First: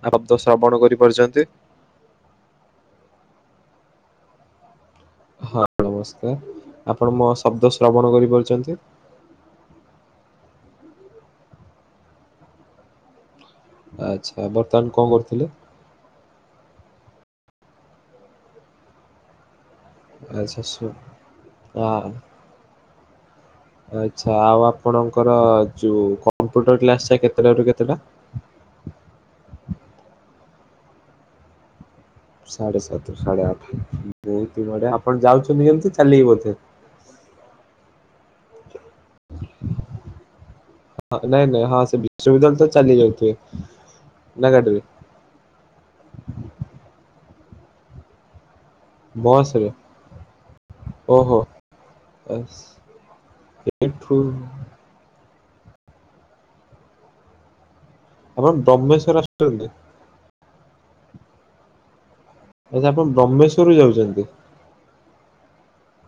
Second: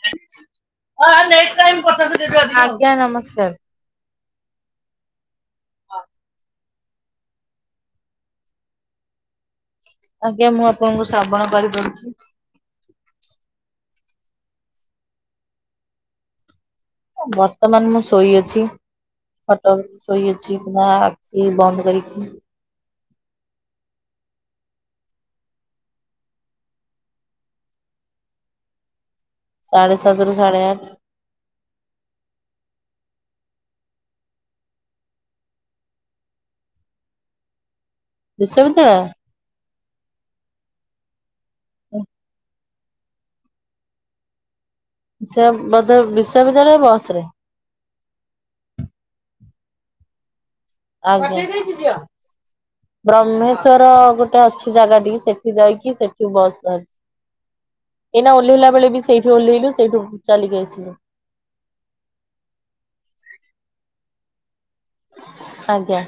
ଆ ଶବ୍ଦ ଶ୍ରବଣ କରିପାରୁଛନ୍ତି ଆଜ୍ଞା ନମସ୍କାର। ହଁ ନମସ୍କାର। ଆପଣ ମୋ ଶବ୍ଦ ଶ୍ରବଣ କରିପାରୁଚନ୍ତି? ଆଜ୍ଞା ମୁଁ ଆପଣଙ୍କୁ ଶ୍ରବଣ କରିପାରୁଚି। ଆଚ୍ଛା। ବର୍ତ୍ତମାନ କଣ କରୁଥିଲେ? ବର୍ତ୍ତମାନ ମୁଁ ଶୋଇଅଛି। ଖଟ ଉପରେ ଶୋଇଅଛି ଆଚ୍ଛା ଶୁ ଆଖି ଆ ବନ୍ଦ କରିକି। ଆଚ୍ଛା ଆଉ ଆପଣଙ୍କର ଯୋଉ କମ୍ପ୍ୟୁଟର କ୍ଲାସ ଟା କେତେଟା ରୁ କେତେଟା? ସାଢ଼େ ସାତରୁୁ ସାଢ଼େ ଆଠ। ସାଢେ ସାତ ରୁ ସାଢେ ଆଠ। [unintelligible] ଆପଣ ଯାଉଛନ୍ତି କେମିତି? ଚାଲିକି ବୋଧେ। ବିଶ୍ବବିଦ୍ୟାଳୟ? ହଁ ନାଇଁ ନାଇଁ ହଁ ସେ ବିଶ୍ଵବିଦ୍ୟାଳୟ ତ ଚାଲିକି ଯାଉଥିବେ। ନା ଗାଡ଼ି ରେ? ସେ ବୋଧେ ବିଶ୍ୱବିଦ୍ୟାଳୟ ବସ ରେ। ବସରେ? ଆଜ୍ଞା। ବ୍ରହ୍ମେଶ୍ଵର ଏଠୁ ଗୋଟେ ଅଛି ସେ ଜାଗା ଟିକି, ସେଠି ଯାଇକି ସେଠୁ ବସ ଧରୁ। ଏଇନା ଆପଣ ଓହ୍ଲେଇଲା ବେଳେ ବି ବ୍ରହ୍ମେଶ୍ଵର ସେଇଠୁ ଆସୁଛନ୍ତି ଓହ୍ଲେଇଲୁ, ସେଇଠୁ ଚାଲିକି ଆସିଲୁ। ଆଚ୍ଛା ଆପଣ ବ୍ରହ୍ମେଶ୍ୱରରୁ ଯାଉଛନ୍ତି? ଆଜ୍ଞା।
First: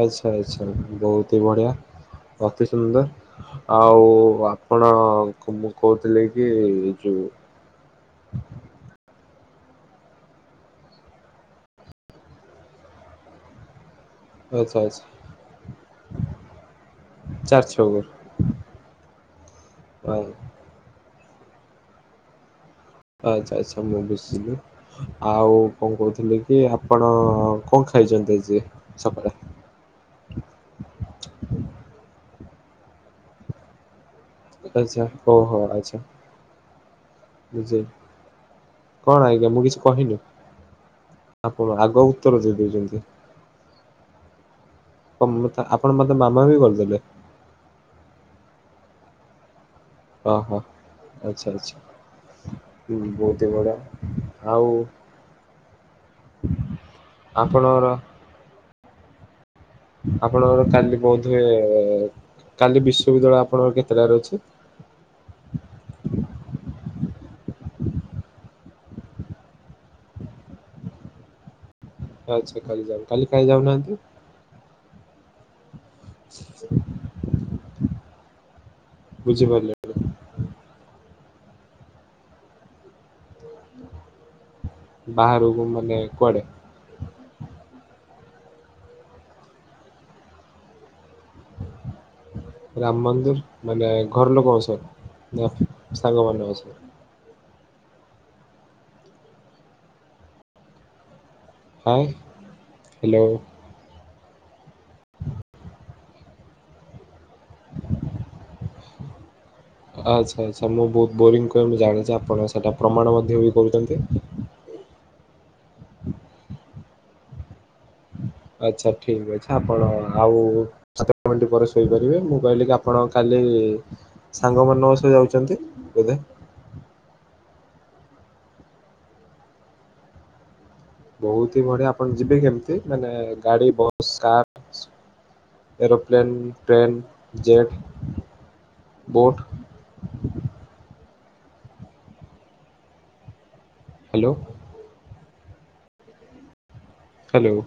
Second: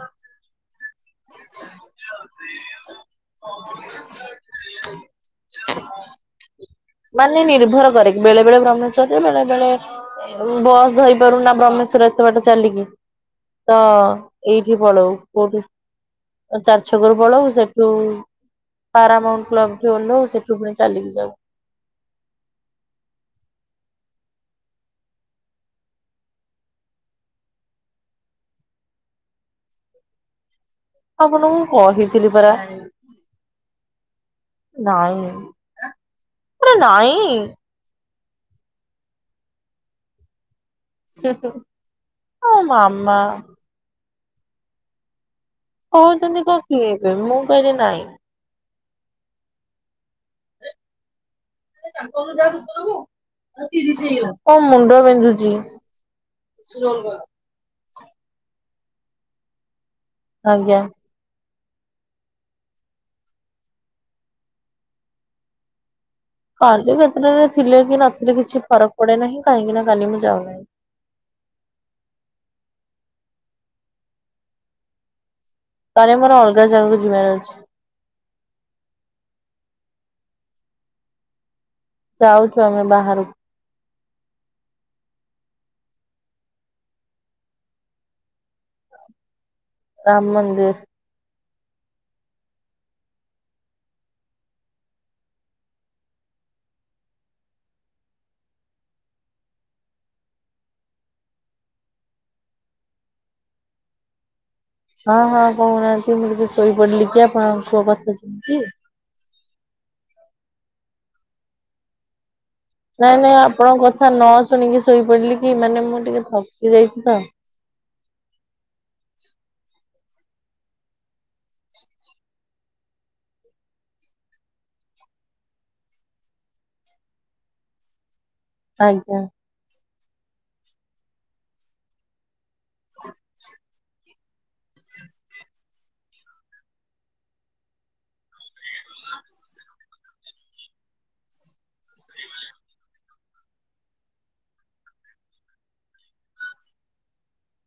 ଆଚ୍ଛା ଆଚ୍ଛା। ବହୁତି ହି ବଢିଆ ଅତି ସୁନ୍ଦର। ଆଉ ଆପଣ ମୁଁ କହୁଥିଲି କି ଯୋ ମାନେ ନିର୍ଭର କରେ। ବେଳେ ବେଳେ ବ୍ରହ୍ମେଶ୍ଵରରେ ବେଳେ ବେଳେ ବସ୍ ଧରିପାରୁନା ବ୍ରହ୍ମେଶ୍ଵର ଏତେ ବାଟ ଚାଲିକି। ତ ଆଚ୍ଛା ଏଇଠି ଆଚ୍ଛା ପଳଉ। କୋଉଠୁ? ଚାରି ଛକରୁ ପଳଉ। ଚାରି ସେଠୁ ଛକରୁ ପାରାମାଉଣ୍ଟ କ୍ଲବ୍ ଠୁ ଓହ୍ଲଉ। ସେଠୁ ପୁଣି ଚାଲିକି ଯାଉ। ଆଚ୍ଛା ଆଚ୍ଛା ମୁଁ ବୁଝିଲି। ଆଉ କଣ କହୁଥିଲି କି ଆପଣ କଣ ଖାଇଛନ୍ତି ଆଜି ସକାଳେ? ଆପଣଙ୍କୁ କହିଥିଲି ପରା। ଆଚ୍ଛା ନାଇଁ ଓହୋ ଆଚ୍ଛା ପରା ନାଇଁ। କଣ ଆଜ୍ଞା ମୁଁ କିଛି କହିନି। ଆପଣ ଆଗ ଉତ୍ତର ମୋ ଦେଇଦଉଛନ୍ତି। ମାମା [unintelligible] କହୁଛନ୍ତି ବି କଣ କିଏ କରିଦେଲେ ଏବେ ମୁଁ କହିଲି ନାଇଁ। ଓ ହ ଆଚ୍ଛା ଆଚ୍ଛା। ମୋ ବହୁତ ହି ବଢିଆ। ଆଉ ମୁଣ୍ଡ ବିନ୍ଧୁଚି। ବେଶୀ ରୋଲ୍ କଲା। ଆପଣଙ୍କର ଆପଣଙ୍କର ଆଜ୍ଞା। କାଲି ବୋଧ ହୁଏ କାଲି ବିଶ୍ବବିଦ୍ୟାଳୟ ଆପଣଙ୍କର କେତେଟାରେ ଅଛି? କାଲି କେତେଟାରେ ଥିଲେ କି ନଥିଲେ କିଛି ଫରକ୍ ପଡେ ନାହିଁ କାହିଁକି ନା କାଲି ମୁଁ ଯାଉନାହିଁ। ଆଚ୍ଛା କାଲି ଯାଉ। କାଲି କାହିଁ ଯାଉନାହାନ୍ତି? କାଲି ଆମର ଅଲଗା ଜାଗା କୁ ଯିବାର ଅଛି। ବୁଝିପାରିଲେ। ଯାଉଚୁ ଆମେ ବାହାରକୁ। ବାହାରକୁ ମାନେ କୁଆଡେ? ରାମ୍ ମନ୍ଦିର୍। ରାମ୍ ମନ୍ଦିର୍, ମାନେ ଘର ଲୋକ ଙ୍କ ସହ ନା ସାଙ୍ଗ ମାନ ଙ୍କ ସହ? ହଁ ହ୍ୟାଲୋ। ହଁ ହଁ କହୁନାହାନ୍ତି ମୁଁ ଟିକେ ଶୋଇପଡିଲି ଯେ ଆପଣଙ୍କ କୁହ କଥା ଶୁବୁଚି। ଆଚ୍ଛା ଆଚ୍ଛା ମୁଁ ବହୁତ ବୋରିଙ୍ଗ କହେ ମୁଁ ଜାଣିଚି। ଆପଣ ସେଇଟା ନାଇଁ ପ୍ରମାଣ ନାଇଁ ମଧ୍ୟ ବି ଆପଣଙ୍କ କରୁଛନ୍ତି। କଥା ନ ଶୁଣିକି ଶୋଇପଡିଲି କି ମାନେ ମୁଁ ଟିକେ ଥକି ଯାଇଚି ତ। ଆଚ୍ଛା ଠିକ୍ ଅଛି ଆପଣ ଆଉ ସାତ ମିନିଟ ପରେ ଶୋଇପାରିବେ ମୁଁ କହିଲି କି ଆପଣ କାଲି ସାଙ୍ଗ ମାନଙ୍କ ସହ ଯାଉଛନ୍ତି ବୋଧେ? ଆଜ୍ଞା। ବହୁତ ହି ବଢିଆ ଆପଣ ଯିବେ କେମିତି ମାନେ ଗାଡି bus car? Aeroplane train jet boat? Hello. Hello.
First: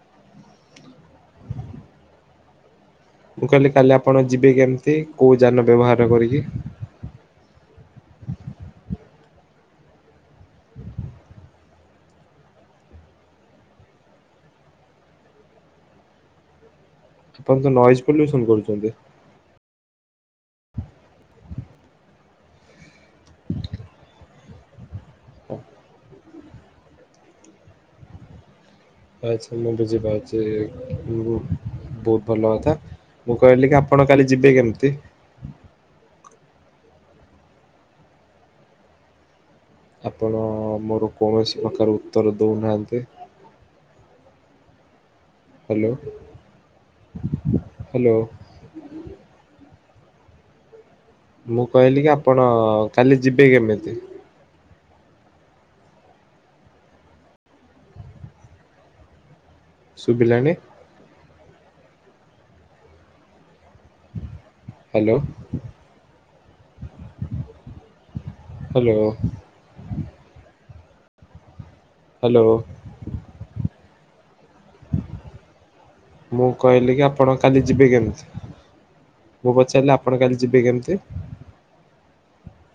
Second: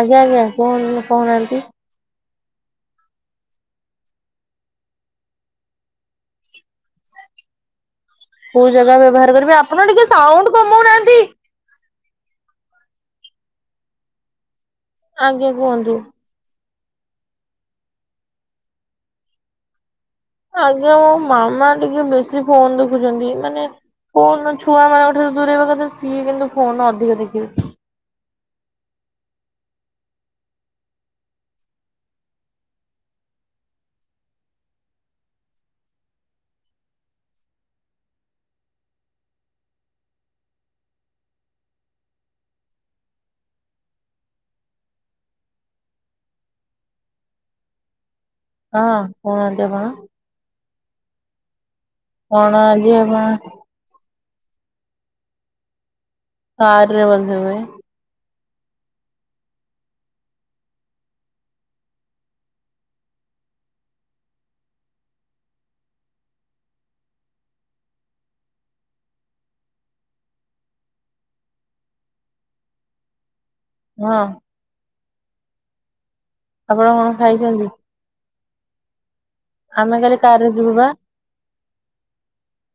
ଆଜ୍ଞା ଆଜ୍ଞା କୁ କହୁନାହାନ୍ତି। ମୁଁ କହିଲି କାଲି ଆପଣ ଯିବେ କେମିତି କୋଉ ଯାନ ବ୍ୟବହାର କରିକି? କୋଉ ଜାଗା ବ୍ୟବହାର କରିବେ ଆପଣ ଟିକେ ସାଉଣ୍ଡ କମଉନାହାନ୍ତି। ଆଜ୍ଞା କୁହନ୍ତୁ। ଆପଣ ତ ନଏଜ ପଲ୍ୟୁସନ କରୁଛନ୍ତି। ଆଜ୍ଞା ମୋ ମାମା ଟିକେ ବେଶୀ ଫୋନ ଦେଖୁଛନ୍ତି ମାନେ ଫୋନ ଛୁଆ ମାନ ରୁ ଦୂରେଇବା କଥା ସିଏ କିନ୍ତୁ ଫୋନ ଅଧିକ ଦେଖିବେ। ଆଚ୍ଛା ମୁଁ ବୁଝି ପାରୁଛି ବହୁତ ଭଲ କଥା। ମୁଁ କହିଲି କି ଆପଣ କାଲି ଯିବେ କେମିତି? ଆପଣ ମୋର କୌଣସି କଥାର ଉତ୍ତର ଦେଉନାହାନ୍ତି। Hello hello. ହଁ କହୁନାହାନ୍ତି ଆପଣ। ମୁଁ କହିଲି କି ଆପଣ କଣ ଆଜି କାଲି ଆପଣ ଯିବେ କେମିତି? କାର ରେ [unintelligible] ଶୁଭିଲାନି। ହ୍ୟାଲୋ। ହ୍ୟାଲୋ। ହ୍ୟାଲୋ। ହଁ। ମୁଁ କହିଲି କି କଣ ଆପଣ କାଲି ଖାଇଛନ୍ତି ଯିବେ କେମିତି? ମୁଁ ପଚାରିଲି ଆମେ ଆପଣ କାଲି କାରରେ ଯିବେ ଯିବୁ ବା କେମିତି?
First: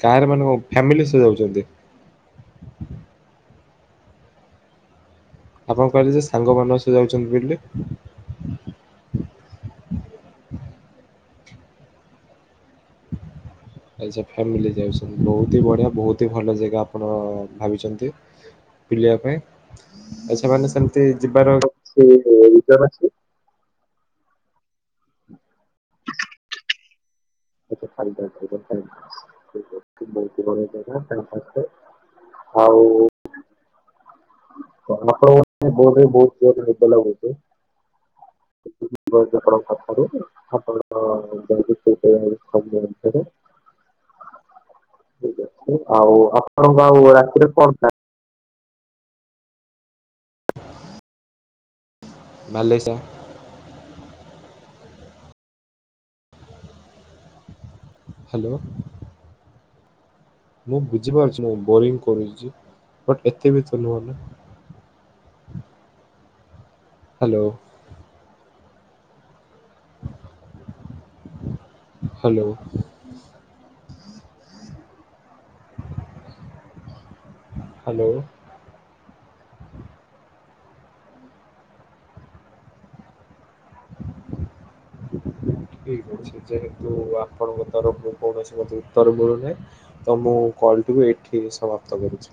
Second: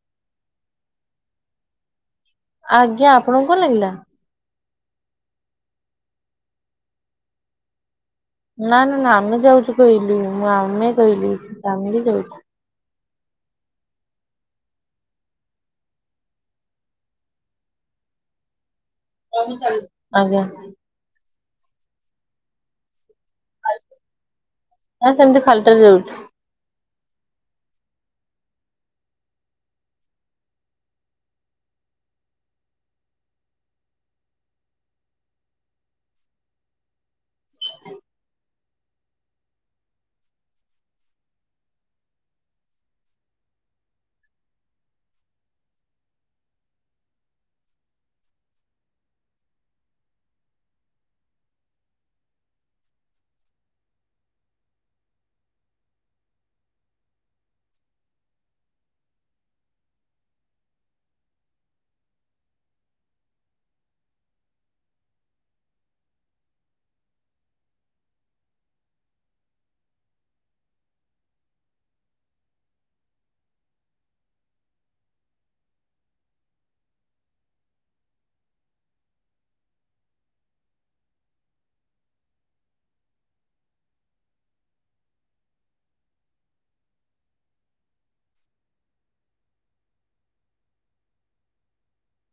କାରେ ମାନେ ଫ୍ୟାମିଲି ସହ ଯାଉଛନ୍ତି? ଆଜ୍ଞା ଆପଣଙ୍କୁ କଣ ଲାଗିଲା? ଆପଣ କହିଲେ ଯେ ସାଙ୍ଗମାନ ଙ୍କ ସହ ଯାଉଛନ୍ତି ବୋଲି। ନା ନା ନା ଆମେ ଯାଉଛୁ କହିଲୁ ମୁଁ ଆମେ କହିଲି ଫ୍ୟାମିଲି ଯାଉଛୁ। ଆଚ୍ଛା ଫାମିଲ ଯାଉଛନ୍ତି ବହୁତ ହି ବଢିଆ ବହୁତ ହି ଭଲ ଜାଗା ଆପଣ ଭାବିଛନ୍ତି। ପିଲିବା ପାଇଁ ଆ ଆଜ୍ଞା ସେମାନେ ସେମତି ଯିବାର [unintelligible] ହଁ ସେମିତି ଖାଲିଟା ରେ ଯାଉଛୁ। [unintelligible] ହଉ। ବହୁ ବହୁତ ନିଦ ଲାଗୁଛି। [unintelligible] [unintelligible] [inaudible] ଠିକ ଅଛି ଆଉ ଆପଣଙ୍କୁ ଆଉ ରାତିରେ କଣ [unintelligible] [unintelligible] ହ୍ୟାଲୋ। ମୁଁ ବୁଝିପାରୁଛି ନା ବୋରିଙ୍ଗ କରୁଛି ବଟ ଏତେ ବି ତ ନୁହଁ ନା। ହ୍ୟାଲୋ। ହ୍ୟାଲୋ। ହ୍ୟାଲୋ। ଠିକ ଅଛି ଯେହେତୁ ଆପଣଙ୍କ ତରଫରୁ କୌଣସି ମତେ ଉତ୍ତର ମିଳୁନି ତ ମୁଁ କଲଟିକୁ ଏଇଠି ସମାପ୍ତ କରିଛି।